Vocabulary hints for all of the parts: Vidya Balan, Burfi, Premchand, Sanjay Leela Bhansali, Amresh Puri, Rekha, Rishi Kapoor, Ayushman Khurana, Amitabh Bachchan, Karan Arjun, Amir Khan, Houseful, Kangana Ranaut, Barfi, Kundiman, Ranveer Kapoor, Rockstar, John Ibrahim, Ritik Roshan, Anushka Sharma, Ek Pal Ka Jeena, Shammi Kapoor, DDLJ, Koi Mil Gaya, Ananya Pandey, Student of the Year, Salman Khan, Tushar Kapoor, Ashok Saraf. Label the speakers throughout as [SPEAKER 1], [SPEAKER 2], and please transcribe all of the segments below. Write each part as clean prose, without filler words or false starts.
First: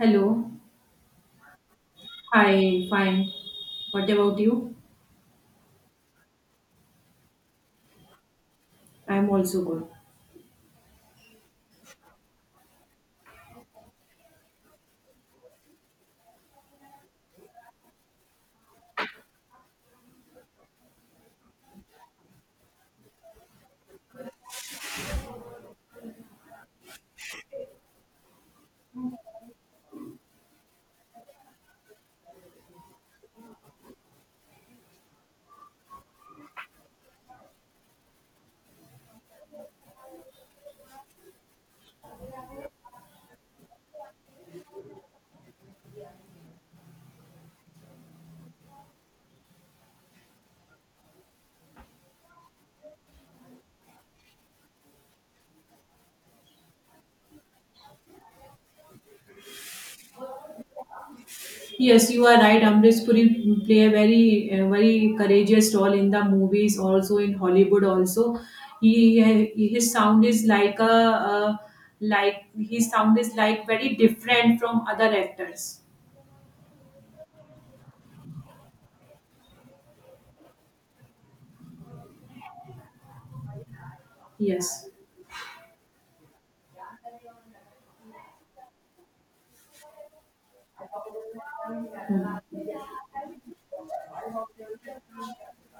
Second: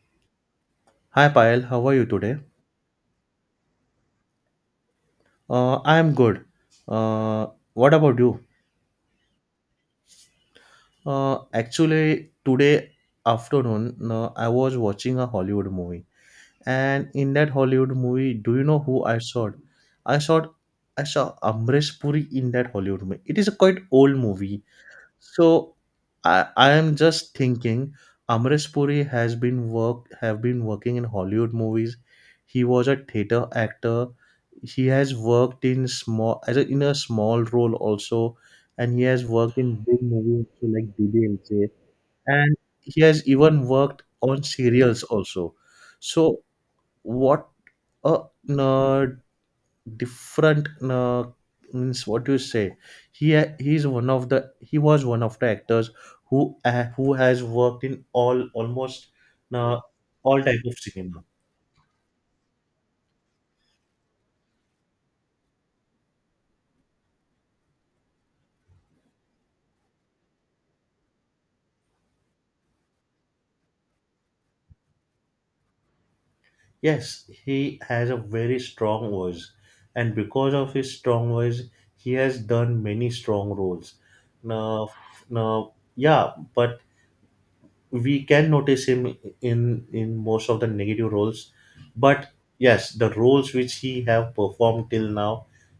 [SPEAKER 1] Hello.
[SPEAKER 2] Hi Payal, how are you today?
[SPEAKER 1] Hi, fine. What about you?
[SPEAKER 2] I am good. Uh, what about you?
[SPEAKER 1] I'm also good.
[SPEAKER 2] Actually, today afternoon, I was watching a Hollywood movie, and in that Hollywood movie, do you know who I saw? I saw I saw Amresh Puri in that Hollywood movie. It is a quite old movie. So I am just thinking Amrish Puri has been work have been working in Hollywood movies. He was a theater actor. He has worked in small in a small role also, and he has worked in big movies so like DDLJ, and he has even worked on serials also. So what a nerd different means what you say he was one of the actors who has worked in all almost uh, all type of cinema.
[SPEAKER 1] Yes, you are right. Amrish Puri play a very, very courageous role in the movies, also in Hollywood. Also, he his sound is like a, uh, like his sound is like very different from other actors.
[SPEAKER 2] Yes, he has a very strong voice, and because of his strong voice he has done many strong roles. Now,
[SPEAKER 1] Yes.
[SPEAKER 2] now, yeah, but we can notice him in most of the negative roles. But yes, the roles which he have performed till now,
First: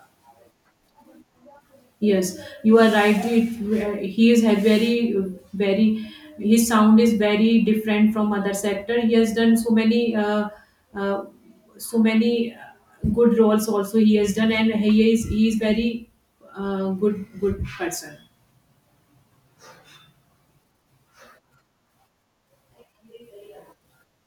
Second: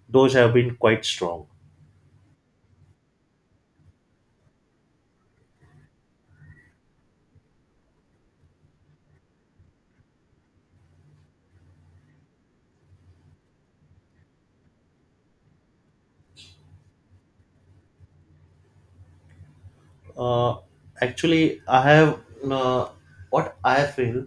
[SPEAKER 2] those have been quite strong.
[SPEAKER 1] Yes, you are right. It, he is had very, very. His sound is very different from other sector. He has done so many, uh, so many good roles. Also, he has done, and he is very good person.
[SPEAKER 2] Uh, actually I have uh, what I feel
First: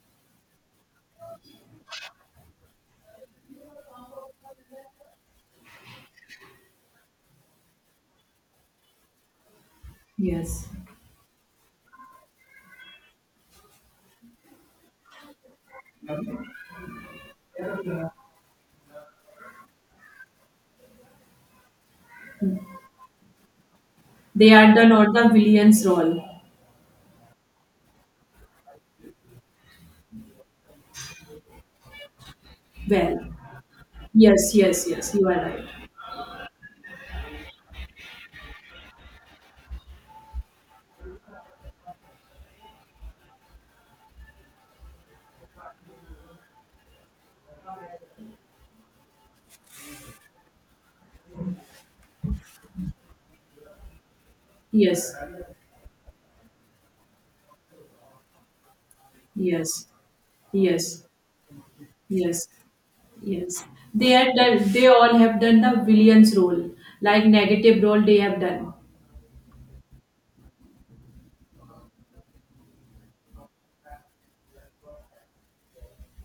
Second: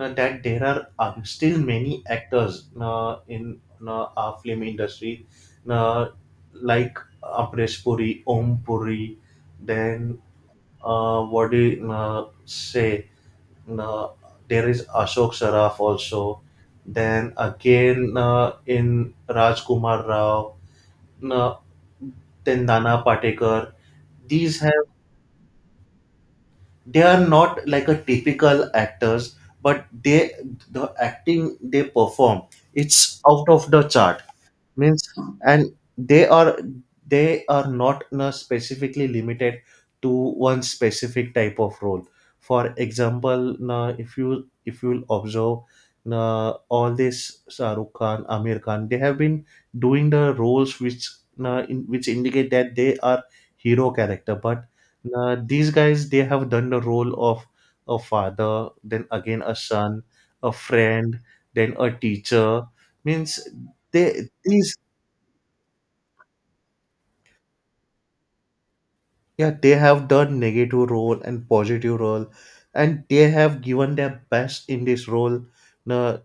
[SPEAKER 2] That there are still many actors in our film industry, uh, like Apresh Puri, Om Puri, then
[SPEAKER 1] Yes,
[SPEAKER 2] what do you say, uh, there is Ashok Saraf also. Then again in Rajkumar Rao, uh, then Nana Patekar.
[SPEAKER 1] they
[SPEAKER 2] These
[SPEAKER 1] are
[SPEAKER 2] have,
[SPEAKER 1] the not the villains role.
[SPEAKER 2] they are not like a typical actors, but they, the acting they perform, it's
[SPEAKER 1] Well,
[SPEAKER 2] out of the chart.
[SPEAKER 1] yes, yes,
[SPEAKER 2] Means,
[SPEAKER 1] yes. You are right.
[SPEAKER 2] and they are they are not specifically limited to one specific type of role. For example na, if you will observe na, all this Shahrukh Khan Amir Khan, they have been doing the roles which na in, which indicate that they are hero character. But
[SPEAKER 1] Yes,
[SPEAKER 2] na, these guys, they have done the role of a father, then again a
[SPEAKER 1] yes,
[SPEAKER 2] son, a
[SPEAKER 1] yes,
[SPEAKER 2] friend, then a
[SPEAKER 1] yes.
[SPEAKER 2] teacher. Means,
[SPEAKER 1] Yes, they
[SPEAKER 2] they
[SPEAKER 1] had done.
[SPEAKER 2] these,
[SPEAKER 1] They all have done the villain's role, like negative role. They have done.
[SPEAKER 2] yeah, they have done negative role and positive role, and they have given their best in this role na,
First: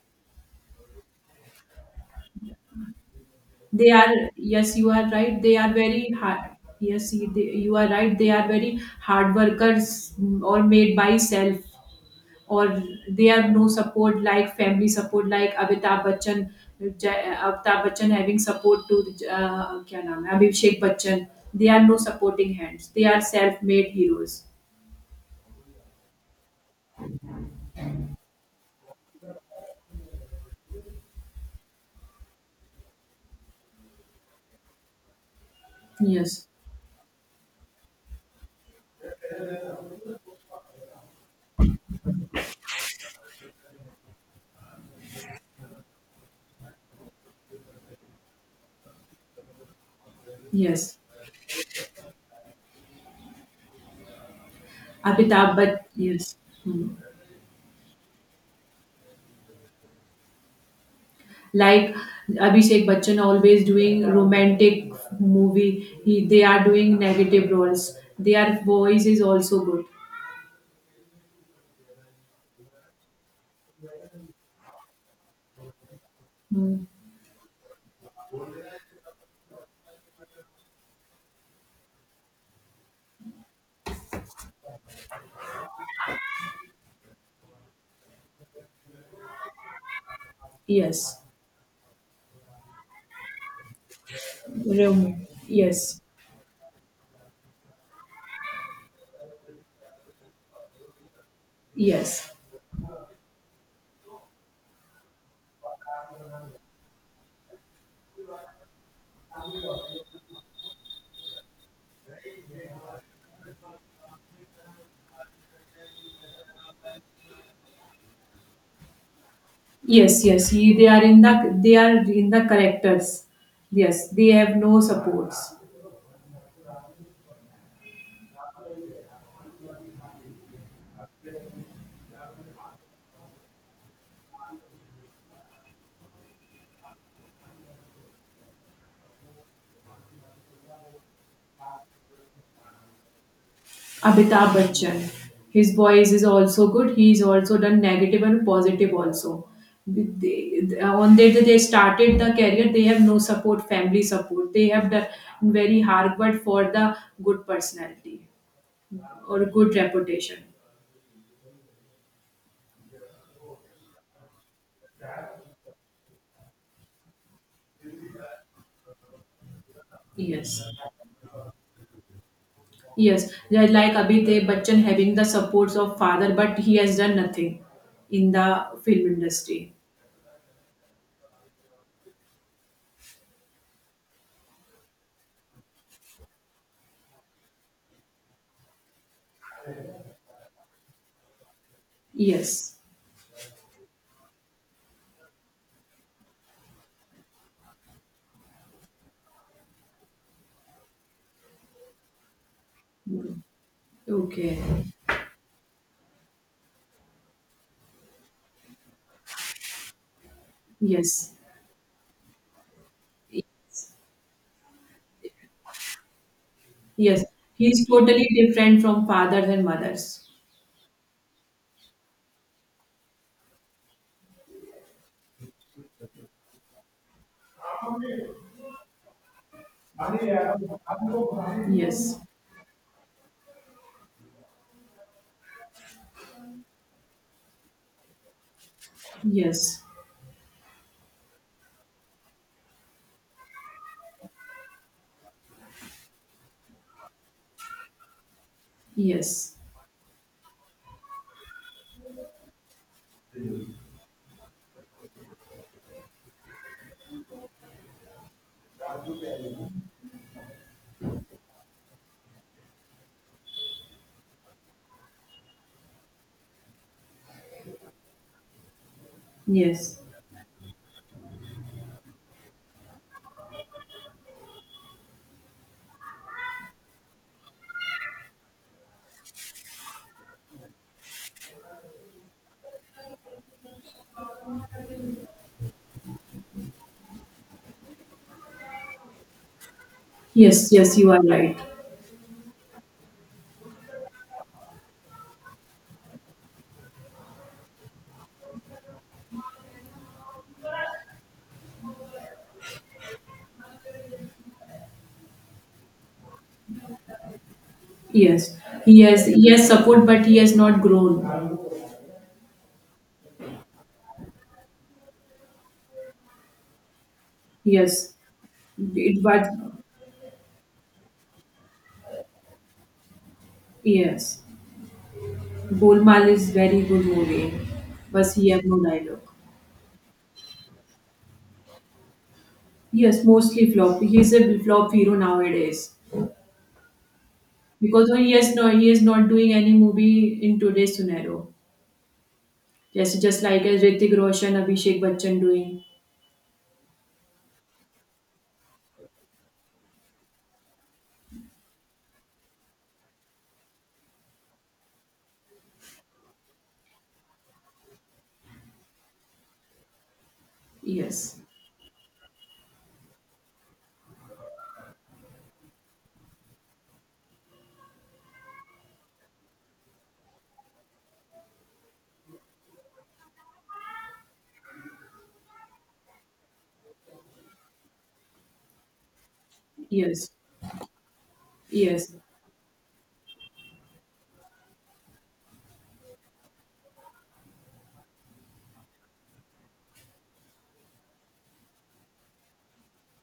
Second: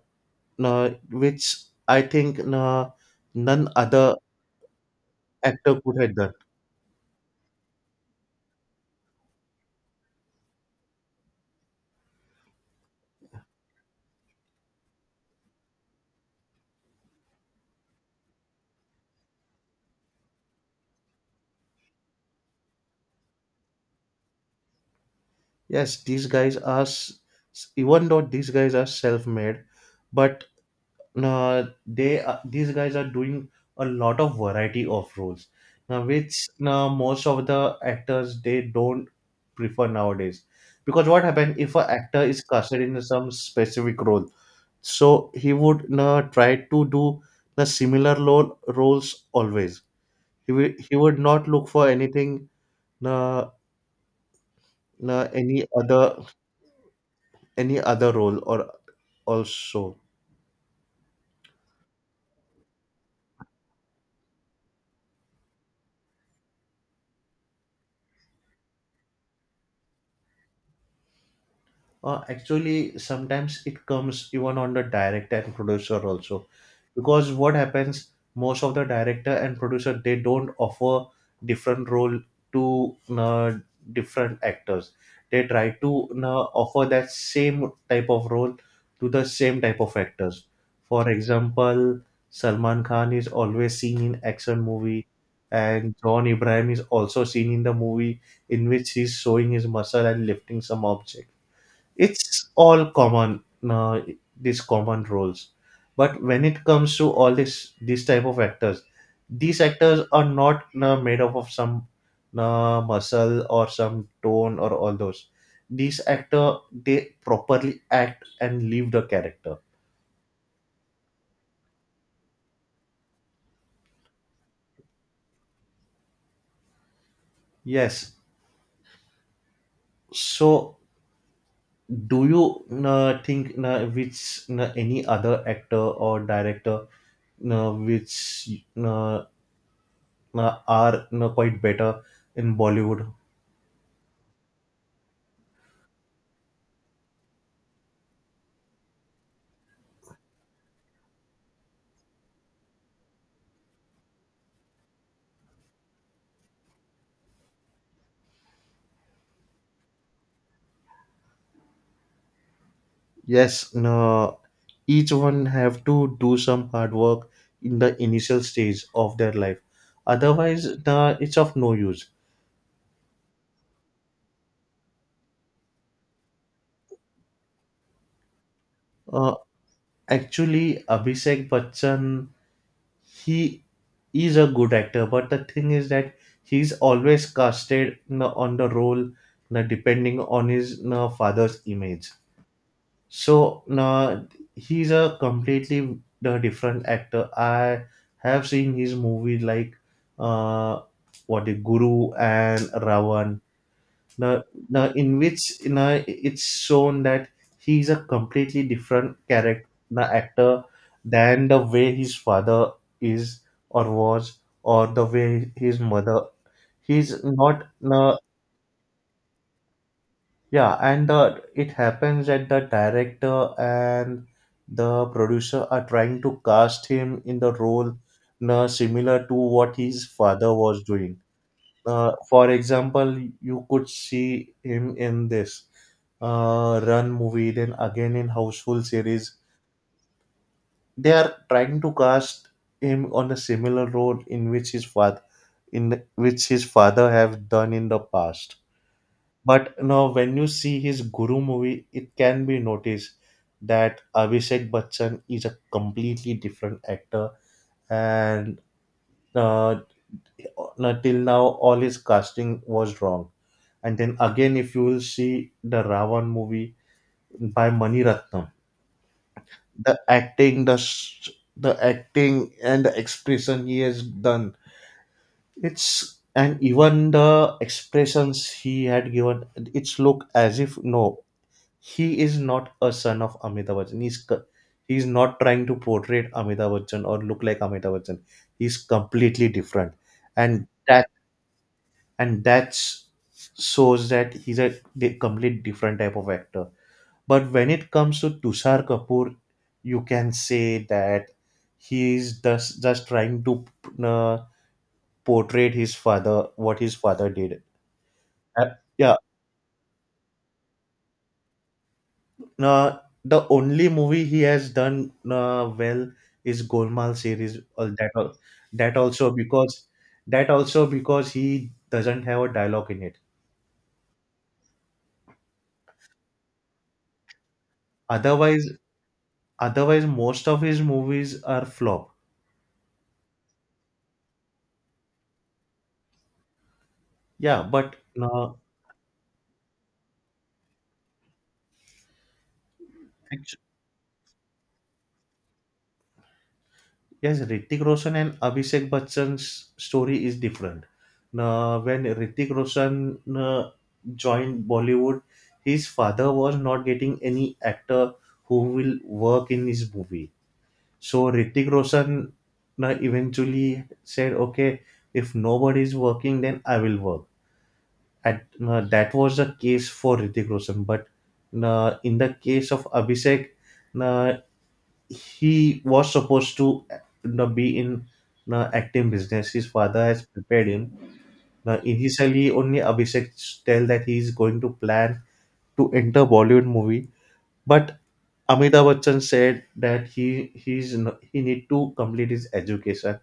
[SPEAKER 2] na, which I think na, none
[SPEAKER 1] They
[SPEAKER 2] other
[SPEAKER 1] are. Yes, you are right. They are
[SPEAKER 2] actor could
[SPEAKER 1] very
[SPEAKER 2] have done.
[SPEAKER 1] hard. Yes, you are right. They are very hard workers, or made by self, or they have no support like family support like Amitabh Bachchan. Amitabh Bachchan having support to क्या नाम है Abhishek Bachchan. They are no supporting hands. They are self-made heroes.
[SPEAKER 2] Yes, these guys are s- even though these guys are self-made, but they these guys are doing a lot of variety of roles now,
[SPEAKER 1] Yes,
[SPEAKER 2] which, now most of the actors, they don't prefer nowadays. Because what happened, if an actor is casted in some specific role, so he would now try to do the similar lo- roles always. He, will, he
[SPEAKER 1] yes.
[SPEAKER 2] would not look for anything uh,
[SPEAKER 1] Amitabh
[SPEAKER 2] any
[SPEAKER 1] Bach
[SPEAKER 2] other,
[SPEAKER 1] yes. Hmm.
[SPEAKER 2] any other role or also.
[SPEAKER 1] Like Abhishek Bachchan always doing romantic movie. They are doing negative roles. Their voice is also good.
[SPEAKER 2] Actually, sometimes it comes even on the director and producer also,
[SPEAKER 1] Hmm.
[SPEAKER 2] because what happens, most of the director and producer, they don't offer different role to different actors. They try to offer that same type of role to the same type of actors. For
[SPEAKER 1] Yes.
[SPEAKER 2] example, salman khan is always seen in action movie,
[SPEAKER 1] Rom-
[SPEAKER 2] and
[SPEAKER 1] yes.
[SPEAKER 2] john ibrahim is also seen in the movie in which he's showing his muscle and lifting some object.
[SPEAKER 1] Yes.
[SPEAKER 2] It's all common, uh, these common roles. But when it comes to all this, these type of actors, these actors are not made up of some muscle or some tone or all those. These actor, they properly act and live the character.
[SPEAKER 1] Yes. Yes. They are in the, they are in the characters. Yes. They have no supports.
[SPEAKER 2] Yes. So do you think which, any other actor or director, which uh, are quite better in bollywood.
[SPEAKER 1] Amitabh Bachchan. His voice is also good. He's also done negative and positive also. On the day they started the career, they have no support, family support. They have done very hard work for the good personality or good reputation.
[SPEAKER 2] Yes, no, each one have to do some hard work in the initial stage of their life.
[SPEAKER 1] Yes.
[SPEAKER 2] Otherwise, no, it's of no use.
[SPEAKER 1] Yes. They're like Abhitesh Bachchan having the supports of father, but he has done nothing in the film
[SPEAKER 2] Uh,
[SPEAKER 1] industry.
[SPEAKER 2] Actually, Abhishek Bachchan, he is a good actor, but the thing is that he's always casted nah, on the role nah, depending on his no father's image.
[SPEAKER 1] Yes.
[SPEAKER 2] So now he's a completely the different actor. I have seen his movie like uh what the Guru and Ravan. Now,
[SPEAKER 1] Okay.
[SPEAKER 2] now in which you know it's shown that he's a completely different character nah, actor,
[SPEAKER 1] Yes.
[SPEAKER 2] than the way his father is or was or the way his mother. He's
[SPEAKER 1] Yes,
[SPEAKER 2] not
[SPEAKER 1] he's totally different from fathers and mothers.
[SPEAKER 2] yeah, and it happens that the director and the producer are trying to cast him in the role similar to what his father was doing.
[SPEAKER 1] Yes,
[SPEAKER 2] For example, you could see him in this Run movie, then again in Houseful series.
[SPEAKER 1] yes,
[SPEAKER 2] They are trying to cast him on a similar role in which his father, in which his father have done in the past.
[SPEAKER 1] yes,
[SPEAKER 2] But you know, when you see his Guru movie, it can be noticed that Abhishek Bachchan is a completely different actor, and uh, now- till now all his casting was wrong. And then again, if you will see the Ravan movie by Mani Ratnam, the
[SPEAKER 1] yes,
[SPEAKER 2] acting, the s- the acting and the expression he has done, it's, and even the expressions he had given, it's look as if no, he is not a son of Amitabh Bachchan. He's co- he's not trying to portray Amitabh Bachchan or look like Amitabh Bachchan. He's completely different, and
[SPEAKER 1] yes, yes,
[SPEAKER 2] that
[SPEAKER 1] you are right.
[SPEAKER 2] and that's shows that he's a di- complete different type of actor. But when it comes to Tushar Kapoor, you can say that he's just trying to uh, portray his father, what his father did.
[SPEAKER 1] Yes,
[SPEAKER 2] Uh,
[SPEAKER 1] he
[SPEAKER 2] yeah.
[SPEAKER 1] has, he has support, but he has not grown.
[SPEAKER 2] Uh, the only movie he has done well is Golmaal series. All that
[SPEAKER 1] Yes,
[SPEAKER 2] al- that
[SPEAKER 1] it
[SPEAKER 2] also
[SPEAKER 1] was,
[SPEAKER 2] because that also because he doesn't have a dialogue in it.
[SPEAKER 1] yes. Golmaal is very good movie, but he have
[SPEAKER 2] Otherwise,
[SPEAKER 1] no dialogue.
[SPEAKER 2] Otherwise most of his movies are flop.
[SPEAKER 1] Yes, mostly flop. He's a flop hero nowadays,
[SPEAKER 2] Yeah, but
[SPEAKER 1] because when he
[SPEAKER 2] uh,
[SPEAKER 1] has no, he is not doing any movie in today's scenario. Just
[SPEAKER 2] actu-
[SPEAKER 1] like as Ritik Roshan, Abhishek Bachchan doing.
[SPEAKER 2] yes, Ritik Roshan and Abhishek Bachchan's story is different. When Ritik Roshan joined Bollywood, his father was not getting any actor who will work in his movie. So
[SPEAKER 1] Yes,
[SPEAKER 2] Ritik Roshan eventually said, "Okay, if nobody is working, then I will work." At that was the case for Ritik Roshan, but in the case of Abhishek, uh, he was supposed to be in acting business. His father has
[SPEAKER 1] yes,
[SPEAKER 2] prepared him. Now,
[SPEAKER 1] yes,
[SPEAKER 2] initially, only Abhishek tell that he is going to plan to enter Bollywood movie, but Amitabh Bachchan said that he's n- he need to complete his education,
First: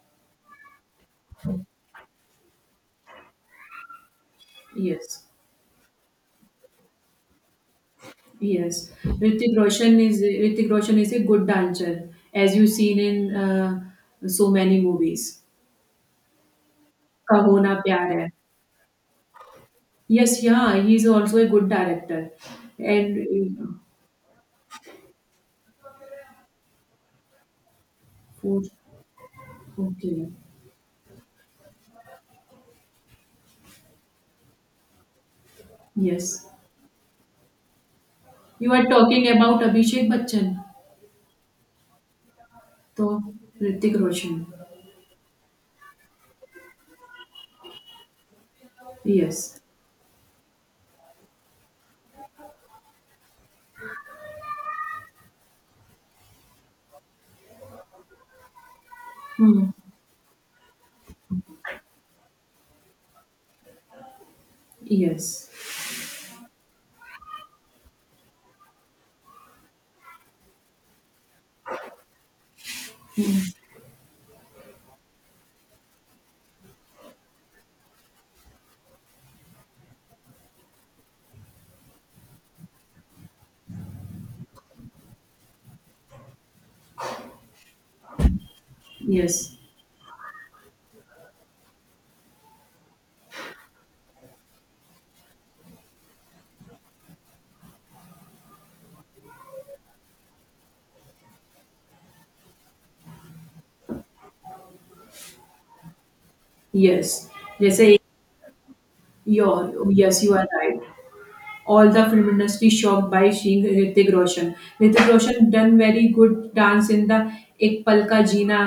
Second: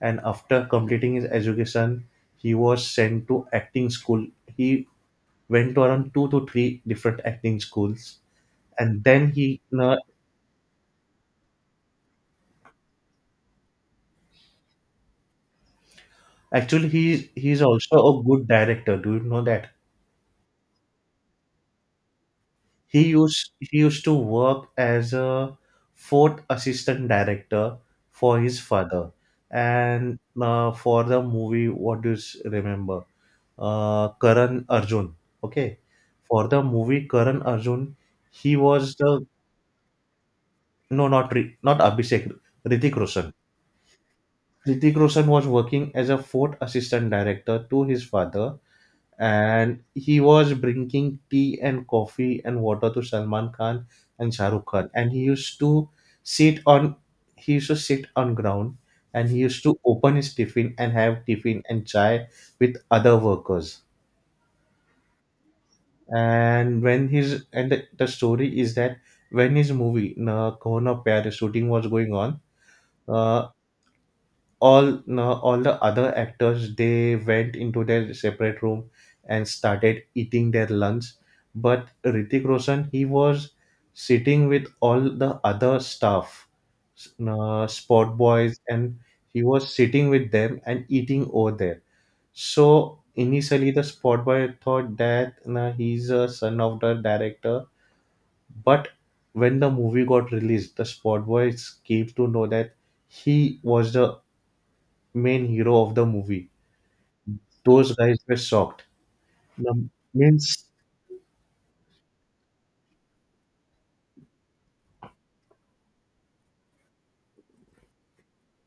[SPEAKER 2] and after completing his education he was sent to acting school. He
[SPEAKER 1] yes,
[SPEAKER 2] went to around two to three different acting schools,
[SPEAKER 1] yes.
[SPEAKER 2] and then
[SPEAKER 1] Hrithik
[SPEAKER 2] he
[SPEAKER 1] Roshan is Hrithik Roshan is a good dancer, as you've seen in so many movies.
[SPEAKER 2] actually
[SPEAKER 1] Kaho
[SPEAKER 2] he's
[SPEAKER 1] Na
[SPEAKER 2] also
[SPEAKER 1] Pyar
[SPEAKER 2] a
[SPEAKER 1] Hai.
[SPEAKER 2] good director, do you know that?
[SPEAKER 1] Yes, yeah, he's also a good director.
[SPEAKER 2] He used
[SPEAKER 1] And
[SPEAKER 2] he used to work as a fourth assistant director for his
[SPEAKER 1] food-
[SPEAKER 2] father, and
[SPEAKER 1] okay,
[SPEAKER 2] for the movie, what do you s- remember, karan arjun, okay, for
[SPEAKER 1] yes.
[SPEAKER 2] the movie karan arjun he
[SPEAKER 1] You are
[SPEAKER 2] was the,
[SPEAKER 1] talking about Abhishek Bachchan,
[SPEAKER 2] no, not Ri- not Abhishek. Ritik
[SPEAKER 1] so
[SPEAKER 2] Roshan.
[SPEAKER 1] Hrithik Roshan.
[SPEAKER 2] Ritik Roshan was working as a fort assistant director to his father,
[SPEAKER 1] Yes.
[SPEAKER 2] and he was bringing tea and coffee and water to Salman Khan and Shah Rukh Khan. And sit on he used to sit on ground, and he used
[SPEAKER 1] Hmm.
[SPEAKER 2] to open his tiffin and have tiffin and chai with other workers.
[SPEAKER 1] Yes.
[SPEAKER 2] And when his and the story is that when his movie Na Kona Pyar is shooting was going on, uh, all no, all the other actors, they went into their separate room and started eating their lunch, but Ritik Roshan, he was sitting with all the other staff s- sport boys, and he
[SPEAKER 1] Yes.
[SPEAKER 2] was sitting with them and eating over there. So initially the sport boy thought that he's a son of the director, but when the movie got released the sport boys came to know that he was the main hero of the movie.
[SPEAKER 1] Yes.
[SPEAKER 2] Those
[SPEAKER 1] जैसे
[SPEAKER 2] guys were shocked. The
[SPEAKER 1] your yes you are
[SPEAKER 2] means
[SPEAKER 1] right, all the film industry shocked by seeing Hrithik Roshan. Hrithik Roshan done very good dance in the Ek Pal Ka Jeena.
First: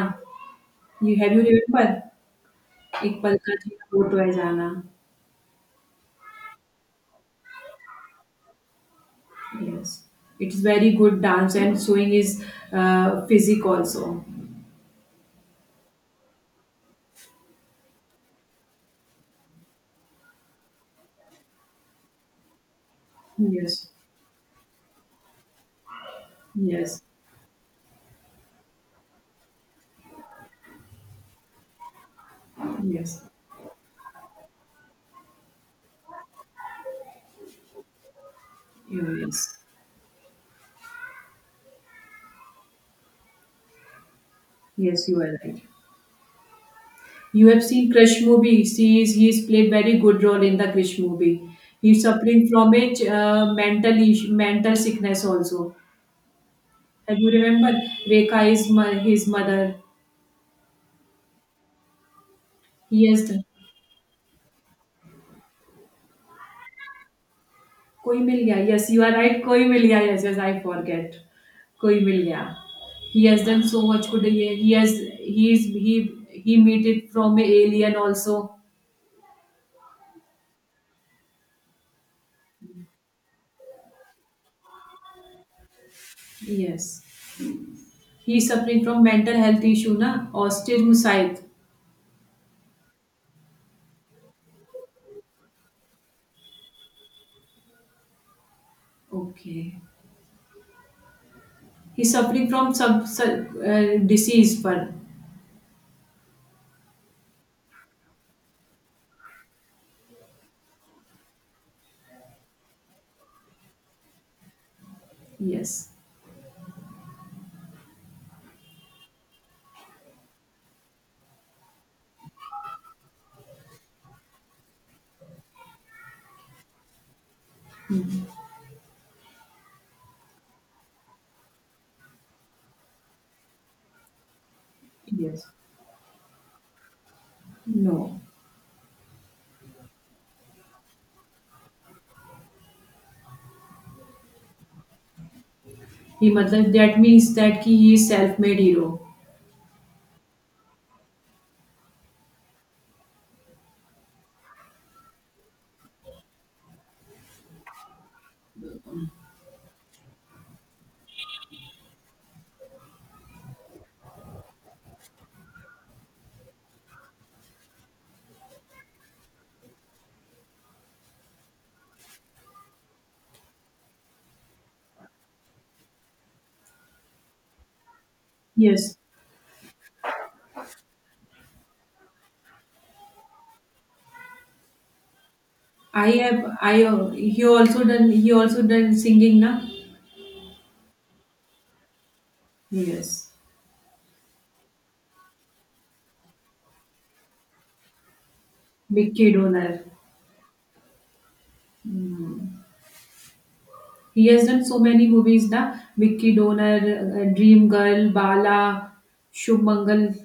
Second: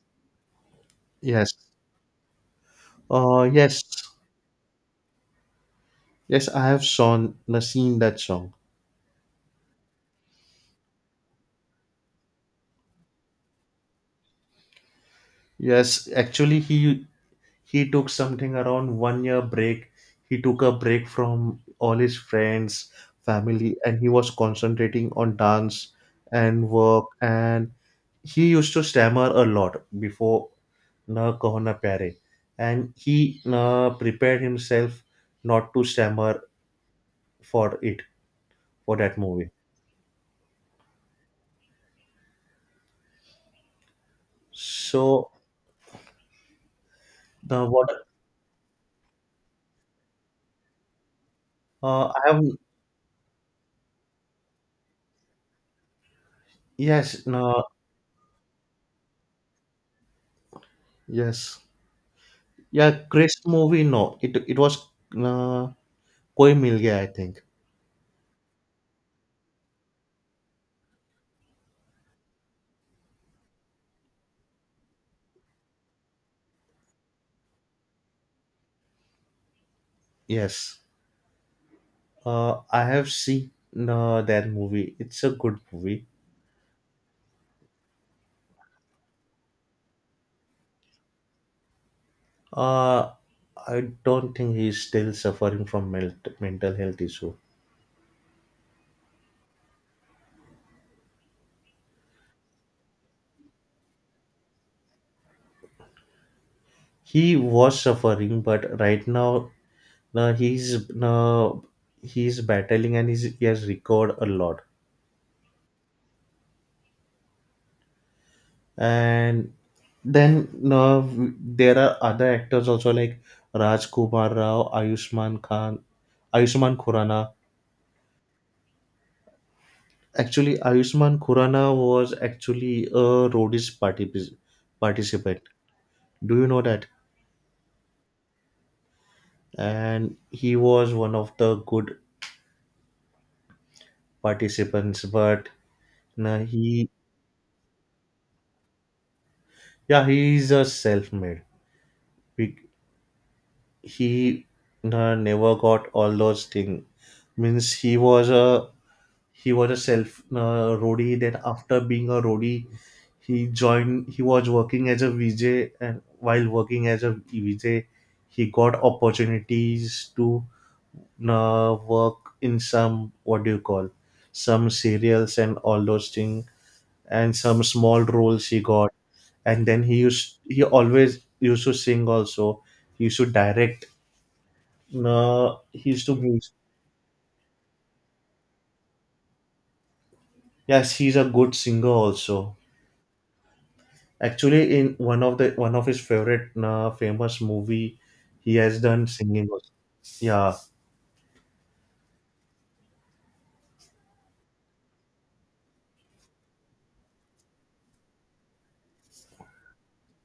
[SPEAKER 1] You
[SPEAKER 2] yes.
[SPEAKER 1] remember Ek Pal Ka
[SPEAKER 2] Yes.
[SPEAKER 1] Jeena, Wo To Hai Jaana.
[SPEAKER 2] Yes, I have seen that song.
[SPEAKER 1] Yes, it is very good dance, and showing his physique also.
[SPEAKER 2] Yes, actually he took something around 1 year break. He took a break from all his friends, family,
[SPEAKER 1] Yes,
[SPEAKER 2] and he was concentrating on dance and
[SPEAKER 1] yes,
[SPEAKER 2] work, and he used to stammer a lot before Na Kaho Na Pyare. And
[SPEAKER 1] yes,
[SPEAKER 2] he prepared himself not to stammer for it for that movie.
[SPEAKER 1] yes, yes. You
[SPEAKER 2] So
[SPEAKER 1] are right. You have
[SPEAKER 2] the
[SPEAKER 1] seen
[SPEAKER 2] what
[SPEAKER 1] Krish movie. She is he is played very good role in the Krish movie. He's
[SPEAKER 2] I have
[SPEAKER 1] suffering from a mental issue, mental sickness also. And
[SPEAKER 2] yes
[SPEAKER 1] you
[SPEAKER 2] no
[SPEAKER 1] remember, Rekha is his mother.
[SPEAKER 2] yes yeah
[SPEAKER 1] Yes,
[SPEAKER 2] Chris movie no it it was uh, Koi Mil Gaya I think.
[SPEAKER 1] कोई मिल गया. Yes, you are right. कोई मिल गया. Yes, yes, I forget. कोई मिल गया. He has done so much good. He has he is he meet it from a alien also.
[SPEAKER 2] Yes, I have seen that movie, it's a good movie.
[SPEAKER 1] Yes. He is suffering from mental health issue, na? Autism side.
[SPEAKER 2] uh, I don't think he's still suffering from mel- mental health issue.
[SPEAKER 1] Okay. He is suffering from sub disease पर.
[SPEAKER 2] He was suffering, but right now uh, he's uh, he's battling and he has recovered a lot.
[SPEAKER 1] Yes.
[SPEAKER 2] And then w- there are other actors also like Raj Kumar Rao, Ayushman Khan, Ayushman Khurana.
[SPEAKER 1] Hmm.
[SPEAKER 2] Actually, Ayushman Khurana was actually a Rhodes particip- participant.
[SPEAKER 1] Yes.
[SPEAKER 2] Do you know that?
[SPEAKER 1] No.
[SPEAKER 2] And he was one of the good participants, but
[SPEAKER 1] He
[SPEAKER 2] nah,
[SPEAKER 1] मतलब
[SPEAKER 2] he
[SPEAKER 1] that means that कि he is self-made hero.
[SPEAKER 2] yeah, he is a self-made. We, he nah, never got all those things. Means he was a self roadie. Then after being a roadie he was working as a VJ, and while working as a VJ he got opportunities to work in some, what do you call, some serials and all those things, and some small roles he got.
[SPEAKER 1] Yes.
[SPEAKER 2] And then he always used to sing also. He used to direct, he used
[SPEAKER 1] I
[SPEAKER 2] to
[SPEAKER 1] have
[SPEAKER 2] music.
[SPEAKER 1] I he also done, he also done singing, na?
[SPEAKER 2] Yes, he's a good singer also.
[SPEAKER 1] Yes.
[SPEAKER 2] Actually, in one of the one of his favorite famous movie, he has done
[SPEAKER 1] Vicky
[SPEAKER 2] singing also.
[SPEAKER 1] Donor.
[SPEAKER 2] Yeah,
[SPEAKER 1] He has done so many movies, na? Vicky Donor, Dream Girl, Bala, Shubh Mangal,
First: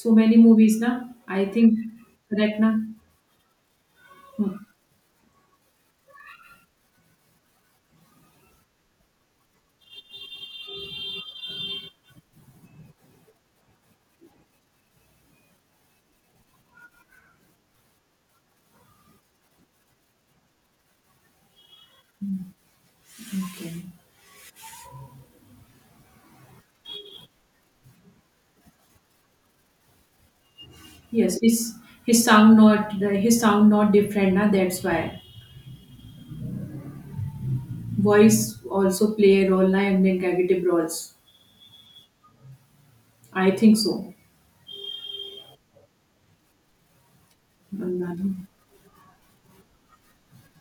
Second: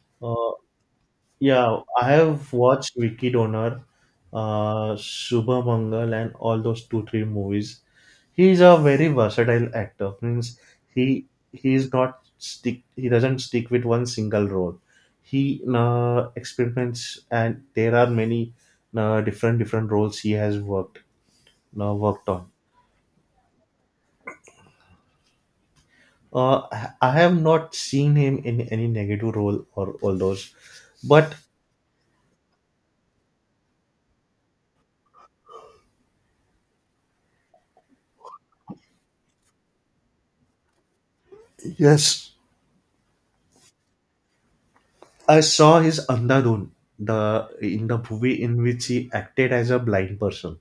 [SPEAKER 1] so many
[SPEAKER 2] uh,
[SPEAKER 1] movies, na? I think
[SPEAKER 2] yeah. I have
[SPEAKER 1] correct, na?
[SPEAKER 2] watched Vicky Donor,
[SPEAKER 1] Hmm.
[SPEAKER 2] Shubha Mangal, and all those 2-3 movies. He is a very versatile actor. Means he he is not stick. He doesn't stick with one single role. He experiments, and there are many different different roles he has worked on.
[SPEAKER 1] Okay.
[SPEAKER 2] Uh, I have not seen him in any negative role or all those, but
[SPEAKER 1] Yes, his sound not his sound not different, na? That's why voice also play a role, na, in negative roles.
[SPEAKER 2] yes,
[SPEAKER 1] I think so.
[SPEAKER 2] I saw his Andhadhun, the in the movie in which he acted as a blind person,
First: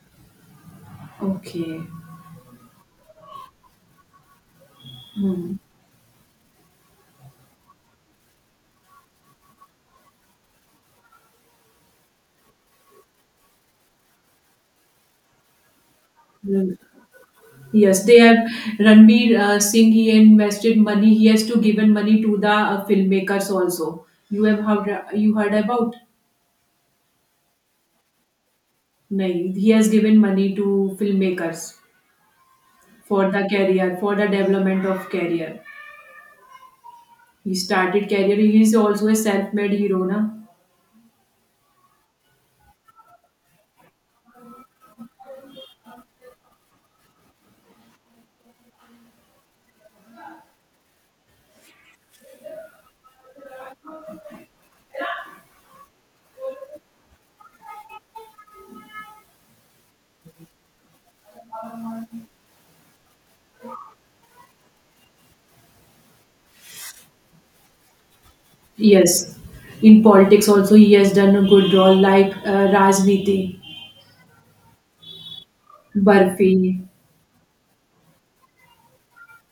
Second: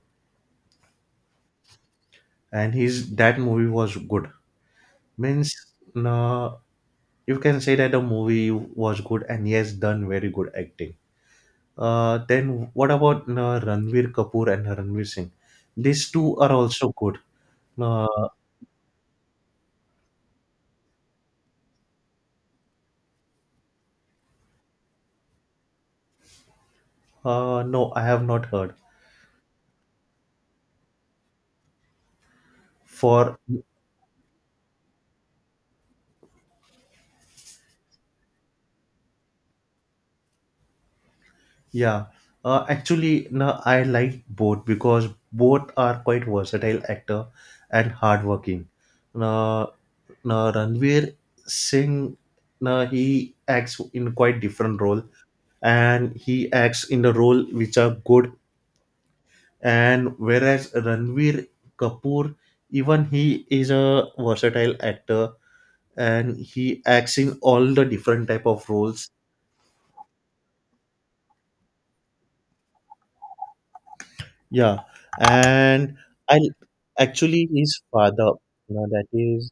[SPEAKER 1] Okay.
[SPEAKER 2] and his that movie was good. Means,
[SPEAKER 1] Hmm.
[SPEAKER 2] uh, you can say that the movie was good, and he has done very good acting. Then what about Ranveer Kapoor and Ranveer Singh? These two are
[SPEAKER 1] Hmm.
[SPEAKER 2] also good.
[SPEAKER 1] Yes, they
[SPEAKER 2] Uh,
[SPEAKER 1] have. Ranbir Singh. He invested money. He has to given money to the filmmakers also. You heard about?
[SPEAKER 2] no, I have not heard
[SPEAKER 1] No, he has given money to filmmakers, for
[SPEAKER 2] for.
[SPEAKER 1] the career, for the development of career. He started career. He is also a self-made hero, na?
[SPEAKER 2] Yeah, actually, no, I like both because both are quite versatile actor and hardworking. Now, Now Ranveer Singh, now he acts in quite different role, and he acts in the role which are good. And whereas Ranveer Kapoor, even he is a versatile actor, and he acts in all the different type of roles.
[SPEAKER 1] Yes, in politics also he has done a good role, like Rajniti,
[SPEAKER 2] Yeah, and I
[SPEAKER 1] Barfi.
[SPEAKER 2] actually his father, now that is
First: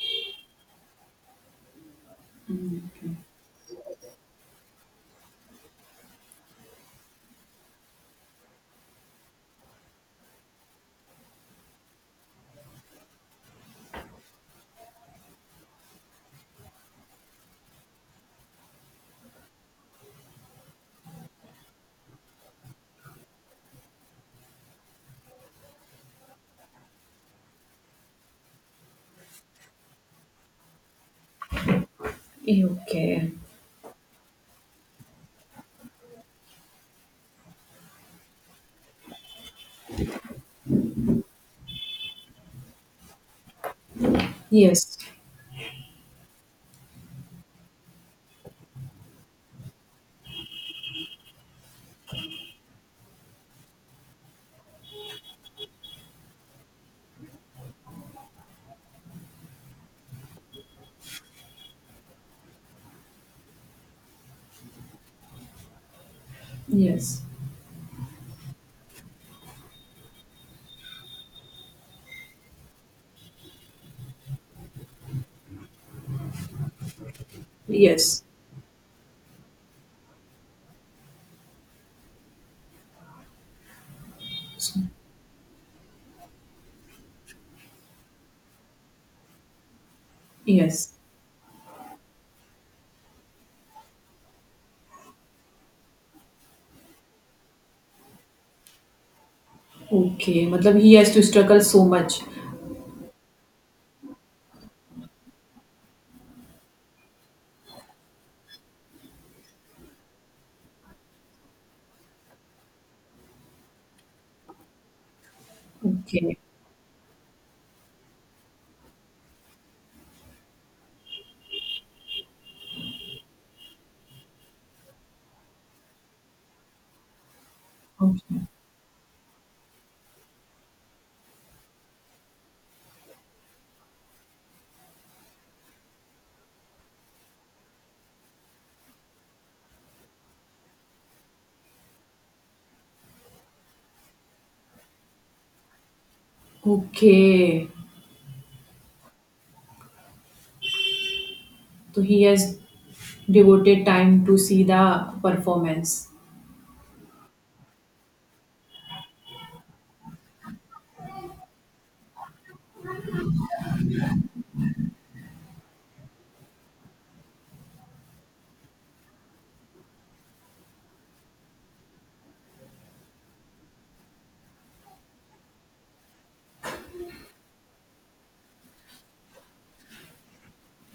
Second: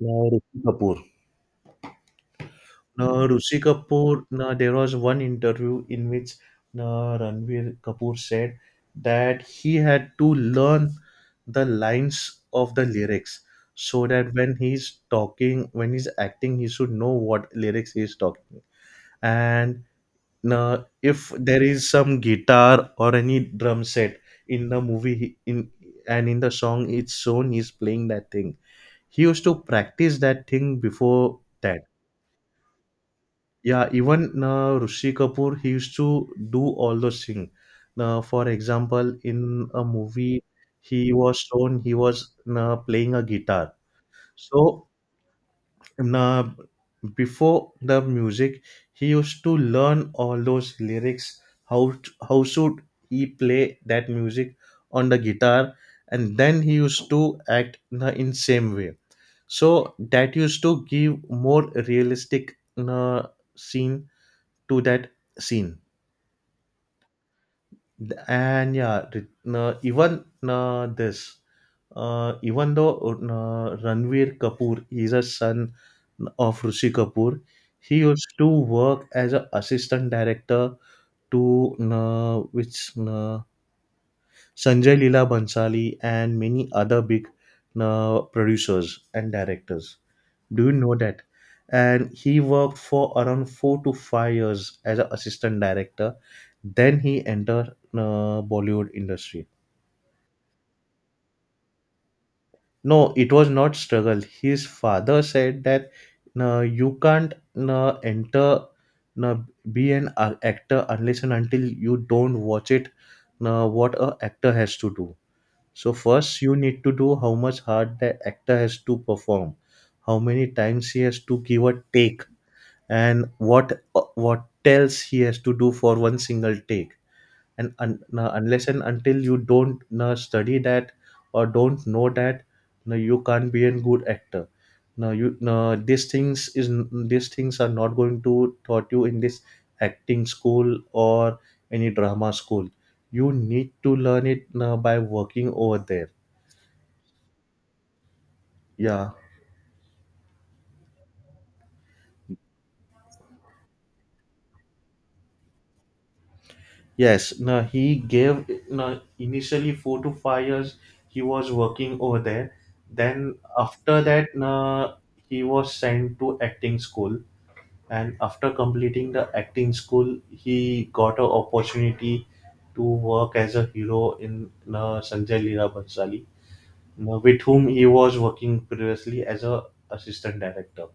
[SPEAKER 2] now Rishi Kapoor. Now Rishi Kapoor, now there was one interview in which now Ranveer Kapoor said that he had to learn the lines of the lyrics so that when he's talking, when he's acting, he should know what lyrics he is talking. And now, if there is some guitar or any drum set in the movie, he- in and in the song it's shown he's playing that thing. He used to practice that thing before that.
[SPEAKER 1] Okay.
[SPEAKER 2] Yeah, even Rishi Kapoor, he used to do all those things. Now, for example, in a movie, he was playing a guitar. So
[SPEAKER 1] Yes,
[SPEAKER 2] Now, Before the music he used to learn all those lyrics, how should he play that music on the guitar, and then he used to act na, in same way, so that used to give more realistic na, scene to that scene.
[SPEAKER 1] yes,
[SPEAKER 2] No, even this even though Ranveer Kapoor is a son of Rishi Kapoor, he
[SPEAKER 1] yes,
[SPEAKER 2] used to work as an assistant director to which uh, Sanjay Leela Bhansali and many other big producers and directors. Do you
[SPEAKER 1] yes.
[SPEAKER 2] know that? And he worked for around 4 to 5 years as an assistant director. Then he entered Bollywood industry.
[SPEAKER 1] Okay मतलब he has to struggle so much.
[SPEAKER 2] No, it was not struggle. His father said that no, you can't no, enter no, be an actor unless and until you don't watch it no, what a actor has to do. So
[SPEAKER 1] okay.
[SPEAKER 2] first you need to do how much hard the actor has to perform, how many times he has to give a take, and what tells he has to do for one single take, and
[SPEAKER 1] okay.
[SPEAKER 2] unless and until you don't na study that or don't know that na you can't be a good actor. Now you no These things is these things are not going to taught you in this acting school or any drama school. You need to learn it na by working over there.
[SPEAKER 1] Okay
[SPEAKER 2] Yeah.
[SPEAKER 1] तो he has devoted time to see the performance.
[SPEAKER 2] Yes, no, he gave no, initially 4 to 5 years he was working over there. Then after that, no, he was sent to acting school. And after completing the acting school, he got an opportunity to work as a hero in no, Sanjay Leela Bhansali, no, with whom he was working previously as a assistant director.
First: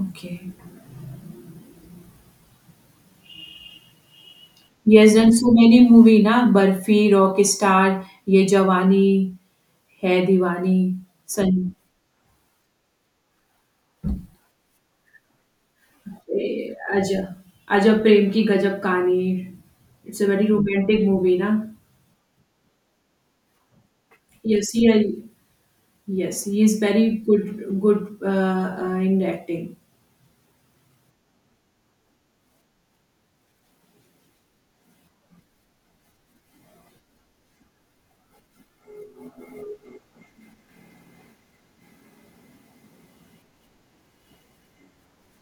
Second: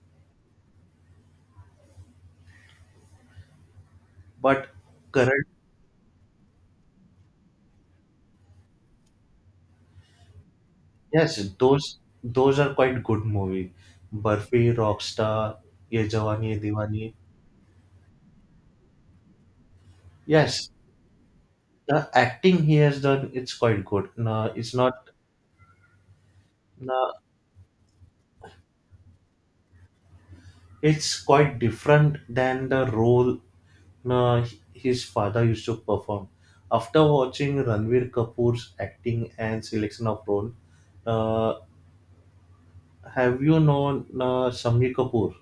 [SPEAKER 1] Okay.
[SPEAKER 2] But
[SPEAKER 1] ये as then
[SPEAKER 2] current.
[SPEAKER 1] So many movie ना बर्फी रॉकेस्टार ये जवानी हैदीवानी
[SPEAKER 2] Yes,
[SPEAKER 1] sun
[SPEAKER 2] those are quite good movie. Burfi, Rockstar, Ye Jawani Ye Diwani.
[SPEAKER 1] अजा अजब प्रेम की गजब कहानी it's a बड़ी
[SPEAKER 2] Yes,
[SPEAKER 1] रोमांटिक मूवी ना.
[SPEAKER 2] the acting he has done it's quite good. No,
[SPEAKER 1] ये
[SPEAKER 2] it's
[SPEAKER 1] C L.
[SPEAKER 2] not.
[SPEAKER 1] Yes he is very
[SPEAKER 2] No,
[SPEAKER 1] good in the acting.
[SPEAKER 2] it's quite different than the role no, his father used to perform. After watching Ranveer Kapoor's acting and selection of role, uh, have you known Shami Kapoor?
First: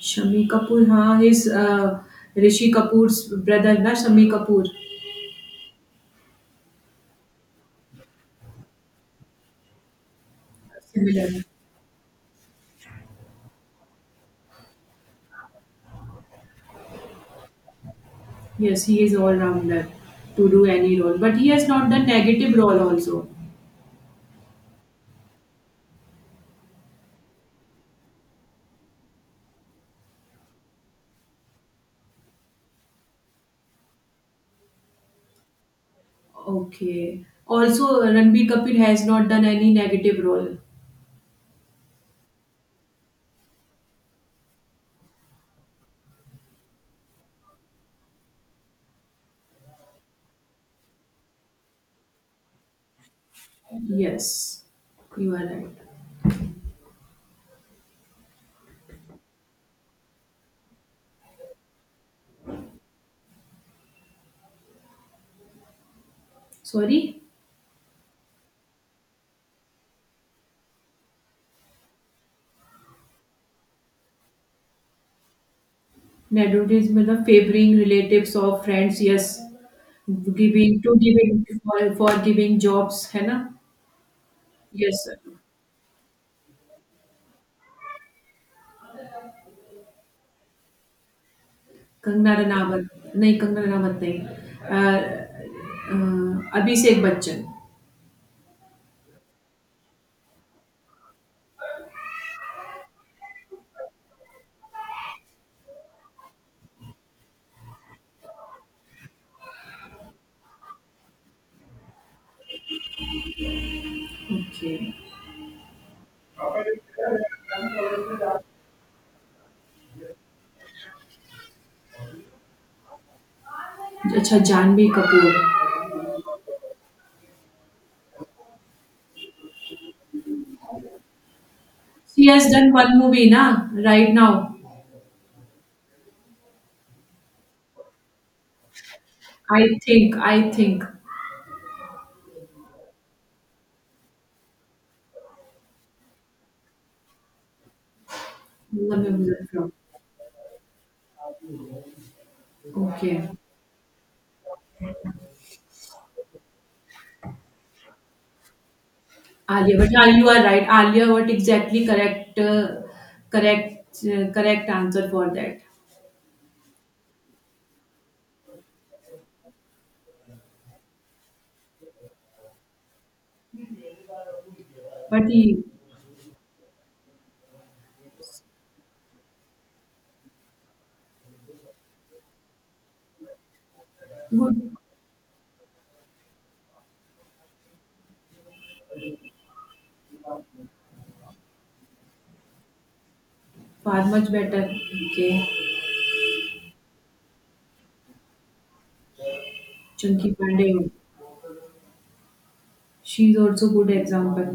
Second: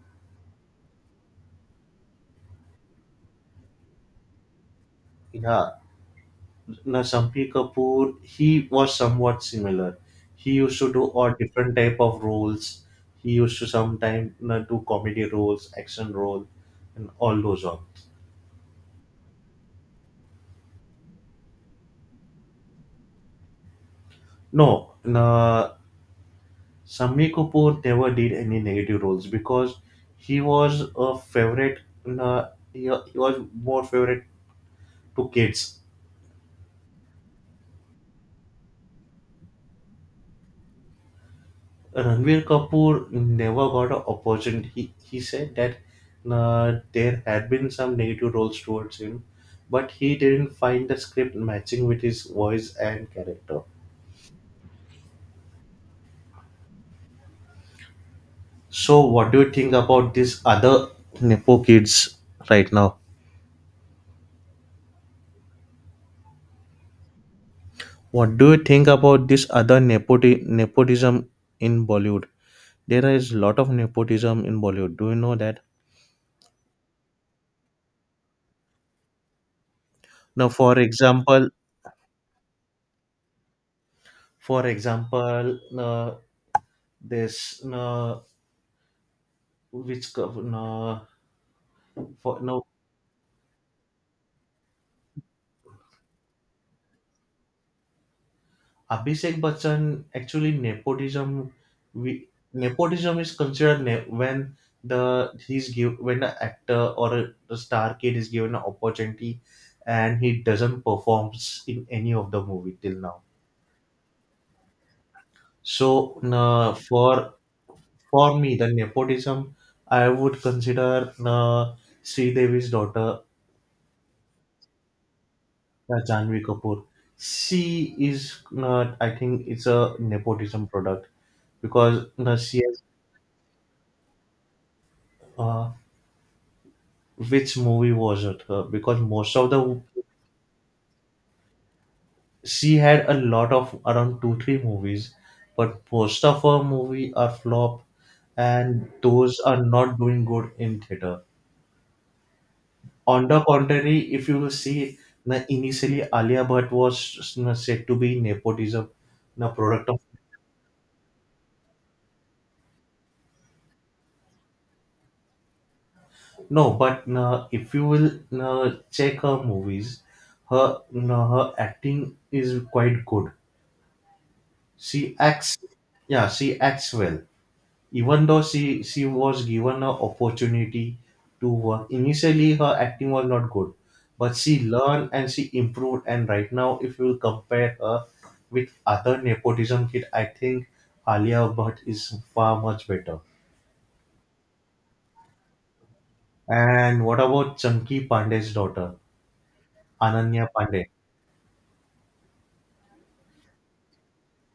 [SPEAKER 1] Shami Kapoor, हाँ. His Rishi Kapoor's brother, na, Shami Kapoor.
[SPEAKER 2] Yeah. Now, Shampy Kapoor, he was somewhat similar. He used to do all
[SPEAKER 1] Similar.
[SPEAKER 2] different type of roles. He used to sometimes do comedy roles, action role, and all those on.
[SPEAKER 1] Yes, he is all rounder to do any role, but he has not done negative role also.
[SPEAKER 2] No, na Shami Kapoor never did any negative roles because he was a favorite. Na, he was more favorite to kids.
[SPEAKER 1] Okay. Also, Ranbir Kapoor has not done any negative role.
[SPEAKER 2] Ranveer Kapoor never got an opportunity. He said that there had been some negative roles towards him, but he didn't find the script matching with his voice and character.
[SPEAKER 1] Yes, you are right.
[SPEAKER 2] So, what do you think about these other Nepo kids right now?
[SPEAKER 1] Sorry.
[SPEAKER 2] What do you think about this other nepotism in Bollywood? There is a lot of nepotism in Bollywood. Do you know that?
[SPEAKER 1] Nepotism is the favoring relatives or friends. Yes,
[SPEAKER 2] Now, for
[SPEAKER 1] giving to giving
[SPEAKER 2] example,
[SPEAKER 1] for giving jobs, है ना?
[SPEAKER 2] for
[SPEAKER 1] Yes, sir.
[SPEAKER 2] example, uh, this. No,
[SPEAKER 1] Kangana
[SPEAKER 2] for no.
[SPEAKER 1] Ranaut. नहीं कंगना रनावत नहीं. Uh, uh, Abhishek Bachchan.
[SPEAKER 2] Abhishek Bachchan actually nepotism. We Nepotism is considered when the he's give when the actor or a, the star kid is given an opportunity and he doesn't performs in any of the movie till now.
[SPEAKER 1] Okay.
[SPEAKER 2] So no, for me the nepotism I would consider no, Sridevi's daughter.
[SPEAKER 1] अच्छा, Jahnavi Kapoor.
[SPEAKER 2] Yeah, Janvi Kapoor. She is not. I think it's a nepotism product because
[SPEAKER 1] she has
[SPEAKER 2] she
[SPEAKER 1] done
[SPEAKER 2] has.
[SPEAKER 1] One movie ना right now.
[SPEAKER 2] Uh, which movie was it? Because most of the
[SPEAKER 1] I think.
[SPEAKER 2] she had a lot of around 2-3 movies, but most of her movie are flop, and those are not doing good in theater.
[SPEAKER 1] Okay.
[SPEAKER 2] On the contrary, if you will see, na initially Alia Bhatt was na, said to be nepotism, na
[SPEAKER 1] Alia
[SPEAKER 2] product
[SPEAKER 1] but,
[SPEAKER 2] of.
[SPEAKER 1] हाँ, you are right. Alia what exactly correct. Correct correct answer for that.
[SPEAKER 2] No, but if you will check her movies, her acting is quite good. She
[SPEAKER 1] but he
[SPEAKER 2] acts, yeah, she acts well. Even though she was given an opportunity to work, initially her acting was not good, but
[SPEAKER 1] good.
[SPEAKER 2] she learned and she improved. And right now, if you compare her with other nepotism kid, I think Alia Bhatt is far much better.
[SPEAKER 1] Far much better. Okay.
[SPEAKER 2] And what about Chunky Pandey's daughter,
[SPEAKER 1] Chunky
[SPEAKER 2] Ananya
[SPEAKER 1] Pandey.
[SPEAKER 2] Pandey?
[SPEAKER 1] She is also good example.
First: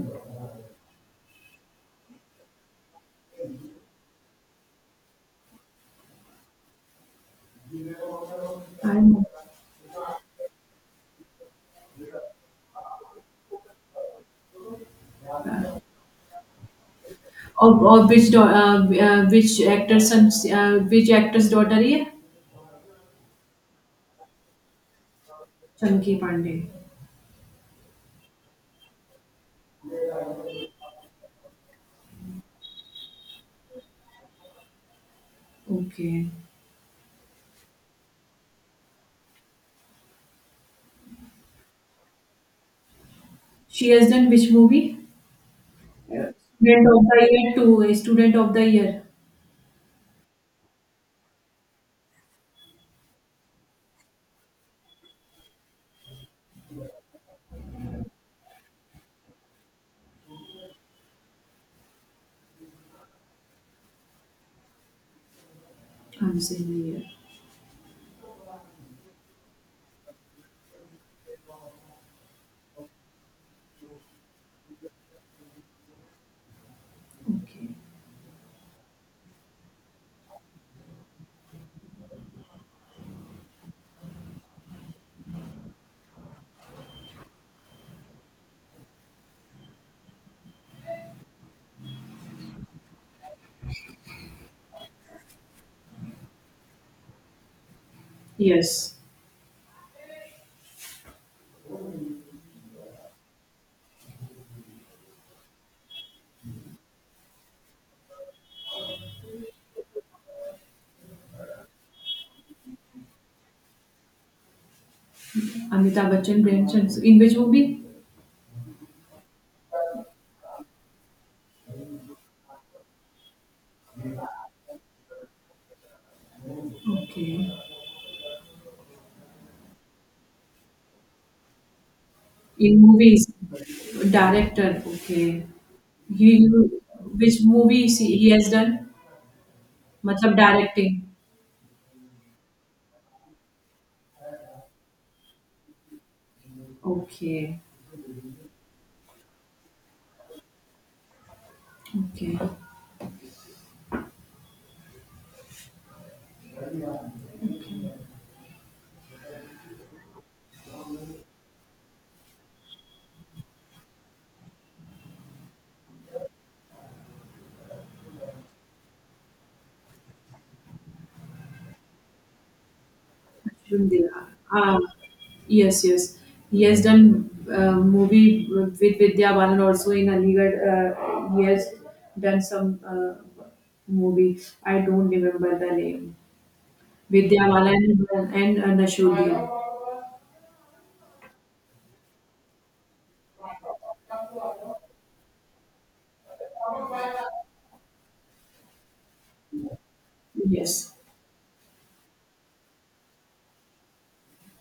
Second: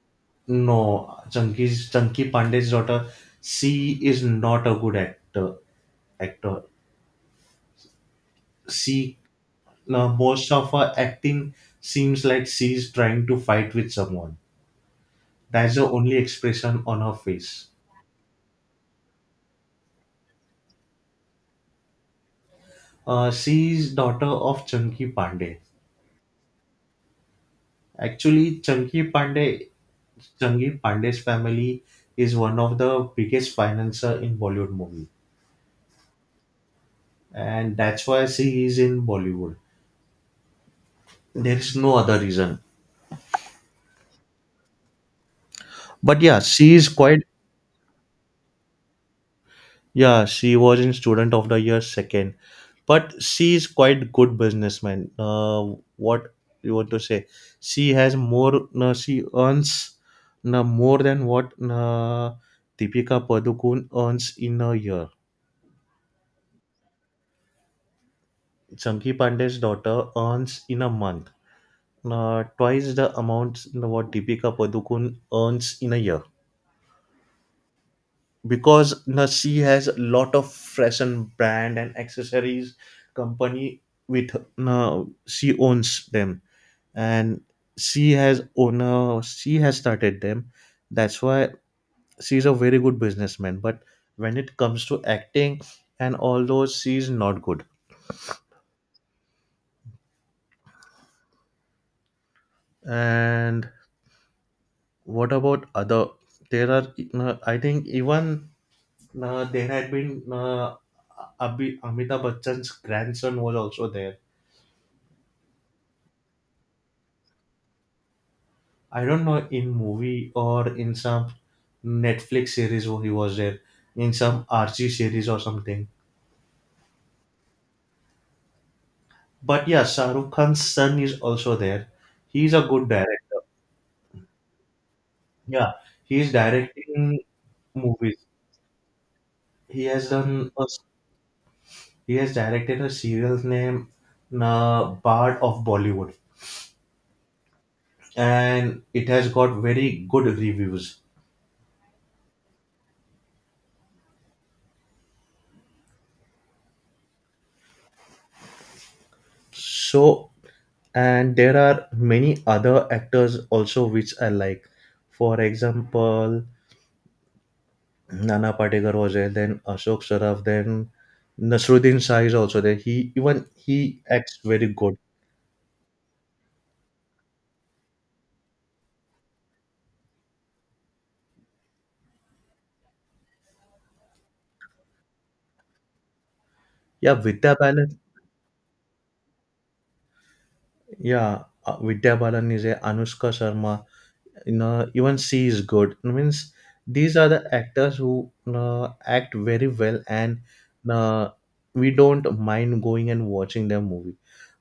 [SPEAKER 2] No, Chunky Pandey's daughter. She is not a good actor. Actor.
[SPEAKER 1] I.
[SPEAKER 2] She No, most of her acting seems like she's trying to fight with someone. That's the only expression on her face.
[SPEAKER 1] और which which actor son, which actor's daughter ये.
[SPEAKER 2] She is daughter of Chunky Pandey.
[SPEAKER 1] Chunky Pandey.
[SPEAKER 2] Actually, Chunky Pandey's family is one of the biggest financier in Bollywood movie,
[SPEAKER 1] Okay.
[SPEAKER 2] and that's why she is in Bollywood. There is no other reason.
[SPEAKER 1] She has done which movie?
[SPEAKER 2] But
[SPEAKER 1] Yeah.
[SPEAKER 2] yeah, she
[SPEAKER 1] student
[SPEAKER 2] is
[SPEAKER 1] of
[SPEAKER 2] quite.
[SPEAKER 1] the year two Student of the Year,
[SPEAKER 2] Yeah, she was in Student of the Year second, but she is quite good businessman. What you want to say? She has more. She earns more than what Deepika Padukone earns in a year.
[SPEAKER 1] comes in the year.
[SPEAKER 2] Chunky Pandey's daughter earns in a month. Twice the amount no, what Deepika Padukone earns in a year.
[SPEAKER 1] Okay,
[SPEAKER 2] Because Nasi has a lot of fashion brand and accessories company with she owns them, and she has started them. That's why she's a very good businessman, but when it comes to acting and all those, she's not good.
[SPEAKER 1] yes.
[SPEAKER 2] And what about other? There are I think even there had been Amitabh Bachchan's grandson was also there.
[SPEAKER 1] Amitabh Bachchan Premchand in which movie?
[SPEAKER 2] I don't know in movie or in some Netflix series where he was there, in some R G series or something.
[SPEAKER 1] Okay.
[SPEAKER 2] But yeah, Shahrukh Khan's son is also there. He's a
[SPEAKER 1] In
[SPEAKER 2] good director.
[SPEAKER 1] movies. Director. Okay.
[SPEAKER 2] Yeah,
[SPEAKER 1] He,
[SPEAKER 2] he's directing
[SPEAKER 1] which movie he
[SPEAKER 2] movies.
[SPEAKER 1] he has done?
[SPEAKER 2] He has
[SPEAKER 1] मतलब directing.
[SPEAKER 2] he has directed a serial named Bard of Bollywood,
[SPEAKER 1] okay.
[SPEAKER 2] and it has got very good reviews.
[SPEAKER 1] Okay.
[SPEAKER 2] So, and there are many other actors also which I like. For example, Nana Patekar was there, then Ashok Saraf, then Nasruddin Shah is also there. He Even he acts very good.
[SPEAKER 1] Yes, yes. He has done movie with Vidya Balan also, in Aligarh. He has done some movie. I don't remember the name.
[SPEAKER 2] Yeah,
[SPEAKER 1] Vidya
[SPEAKER 2] Vidya Balan.
[SPEAKER 1] Balan and Nashudia.
[SPEAKER 2] Yeah, Vidya Balan is there. Anushka Sharma. You know, even she is good. It means these are the actors who, you know, act very well, and
[SPEAKER 1] Yes.
[SPEAKER 2] uh, we don't mind going and watching their movie.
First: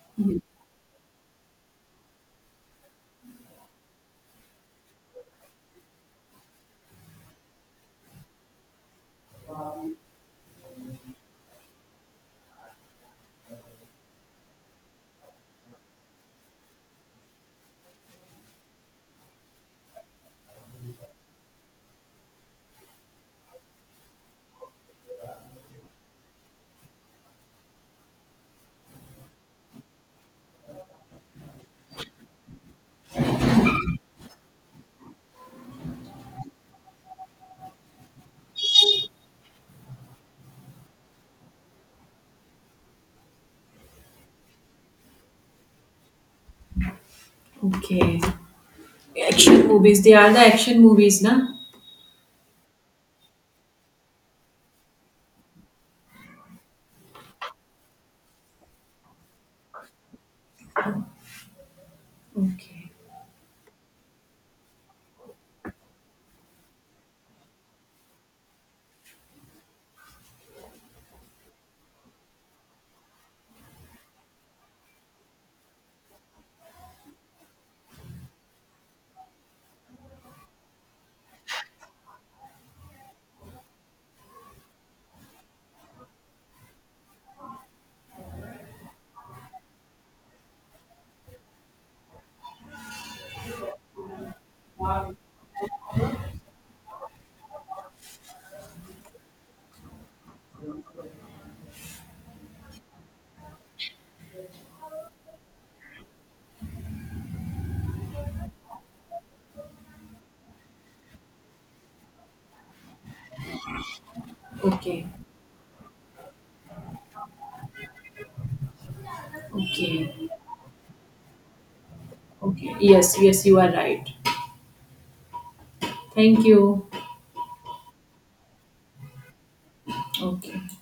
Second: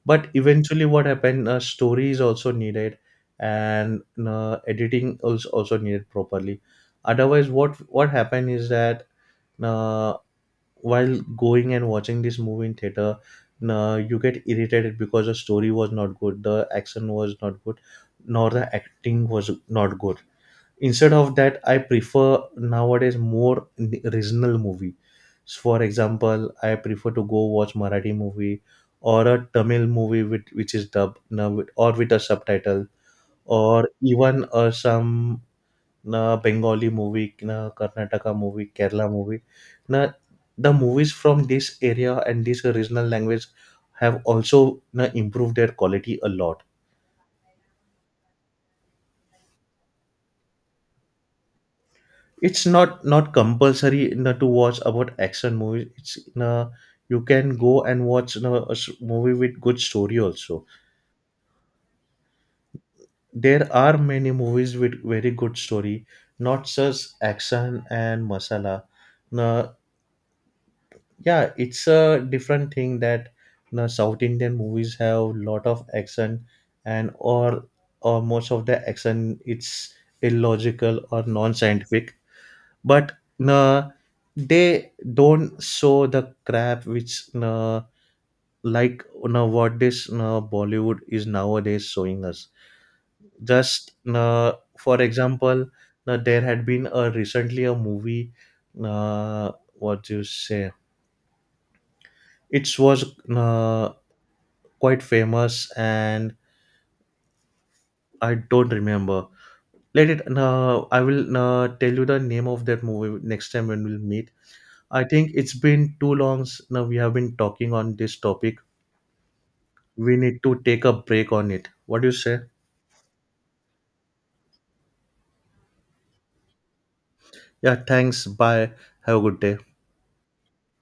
[SPEAKER 2] But eventually what happened, story is also needed, and, you know, editing is also needed properly. Otherwise what happened is that, uh, while going and watching this movie in theater, you get irritated because the story was not good, the action was not good, nor the acting was not good. Instead of that, I prefer nowadays more regional movie. For example, I prefer to go watch Marathi movie or a Tamil movie with, which is dubbed now or with a subtitle, or even some Bengali movie, Karnataka movie, Kerala movie. Now, the movies from this area and this regional language have also improved their quality a lot.
[SPEAKER 1] Okay. Action movies. They are the action movies, na?
[SPEAKER 2] It's not compulsory, you know, to watch about action movies. It's, you know, you can go and watch, you know, a movie with good story also.
[SPEAKER 1] Okay.
[SPEAKER 2] There are many movies with very good story, not just action and masala. Now, yeah, it's a different thing that, you know, South Indian movies have lot of action, and or most of the action it's illogical or non-scientific. But uh, they don't show the crap which what this Bollywood is nowadays showing us. Just for example, there had been a recently a movie, what you say, it was uh, quite famous, and I don't remember. Let it, I will tell you the name of that movie next time when we'll meet. I
[SPEAKER 1] Okay.
[SPEAKER 2] think it's been too long now we have been talking on this topic. We
[SPEAKER 1] Okay.
[SPEAKER 2] need to take a break on it. What do you say?
[SPEAKER 1] Okay. Yes, yes, you are right. Thank you.
[SPEAKER 2] Yeah, thanks. Bye. Have a good day.
[SPEAKER 1] Okay.